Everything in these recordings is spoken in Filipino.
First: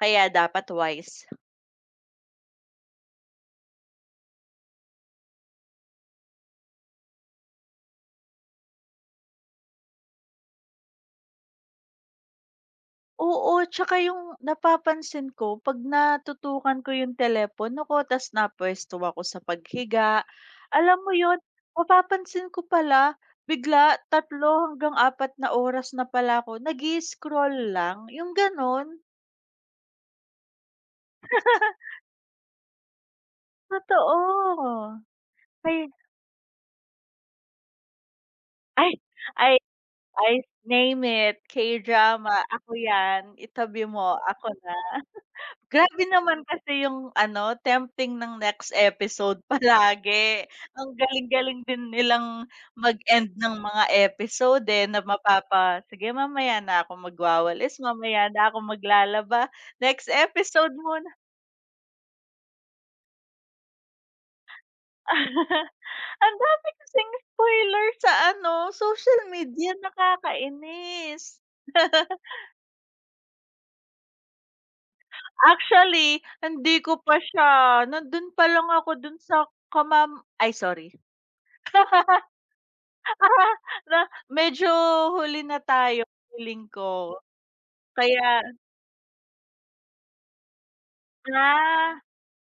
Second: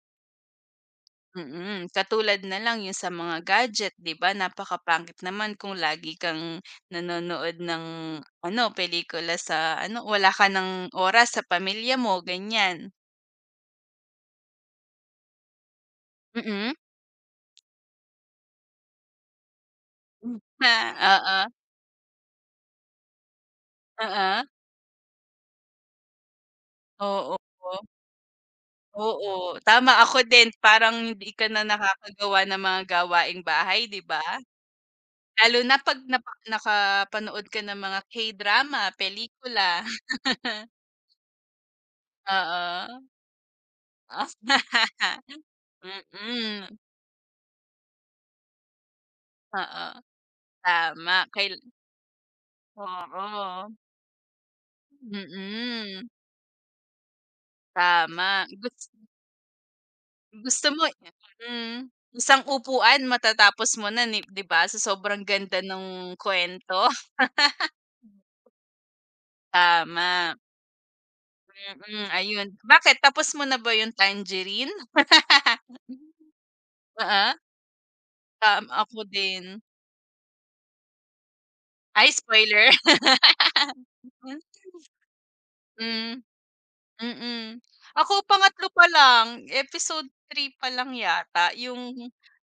Kaya dapat wise. Mm, katulad nalang 'yung sa mga gadget. 'Di ba, napakapangit naman kung lagi kang nanonood ng, ano, pelikula sa ano, wala ka nang oras sa pamilya mo, ganyan. Oo, 'tsaka 'yung napapansin ko 'pag Mm. natutukan ko 'yung telepono ko, tapos na puwesto ako sa paghiga, Hmm. alam mo 'yun Oo. mapapansin ko pala, bigla, Oo. 3, hanggang 4 na oras na pala ako Oo nag-i-scroll wo lang, 'yung gano'n. Oo, tama. Ako din parang hindi ka na nakakagawa ng mga gawaing bahay 'di ba? Totoo, Lalo na ay. 'pag napa nakapanood ka ng mga K-drama, Ay ay pelikula. ay name it, K-drama, ako Oo. 'yan. Itabi mo, Of. ako na. Grabe naman Mm. kasi 'yung ano tempting ng next episode Oo, palagi ang tama kay galing-galing din nilang mag-end ng Oo. mga episode, eh, na mapapa, Mm. "Sige, mamaya na ako magwawalis, mamaya Tama. na ako Gus maglalaba, next gusto episode mo muna." [unintelligible] isang upuan matatapos mo na ni 'di ba, sa sobrang ganda ng Ang dami kwento. kasing spoiler sa ano, social media Tama. nakakainis. Mm, ayun bakit tapos mo na ba 'yung Tangerine? Actually, hindi ko pa Oo. siya, nandun pa Tam lang ako ako dun sa din. kamam ay sorry. Ay, spoiler?! Na, medyo huli na tayo Hmm, feeling ko, mm. Ako kaya 3 pa lang, episode 3 pa lang yata 'yung, Ah.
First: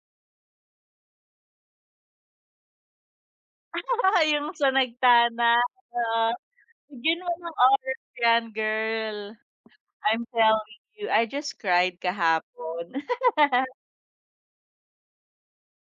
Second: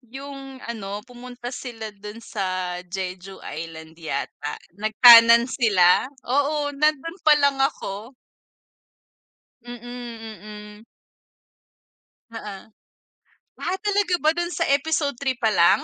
yung ano pumunta sila dun sa Jeju Island Ah, 'yung yata sa nagtanan nagtanan, sila? oo. Oo, nandun Bigyan mo pa ng lang oras ako. 'yan girl. Mm, I'm telling mm. you, I just cried Oo. kahapon. Wow, talaga ba doon sa episode 3 pa lang?!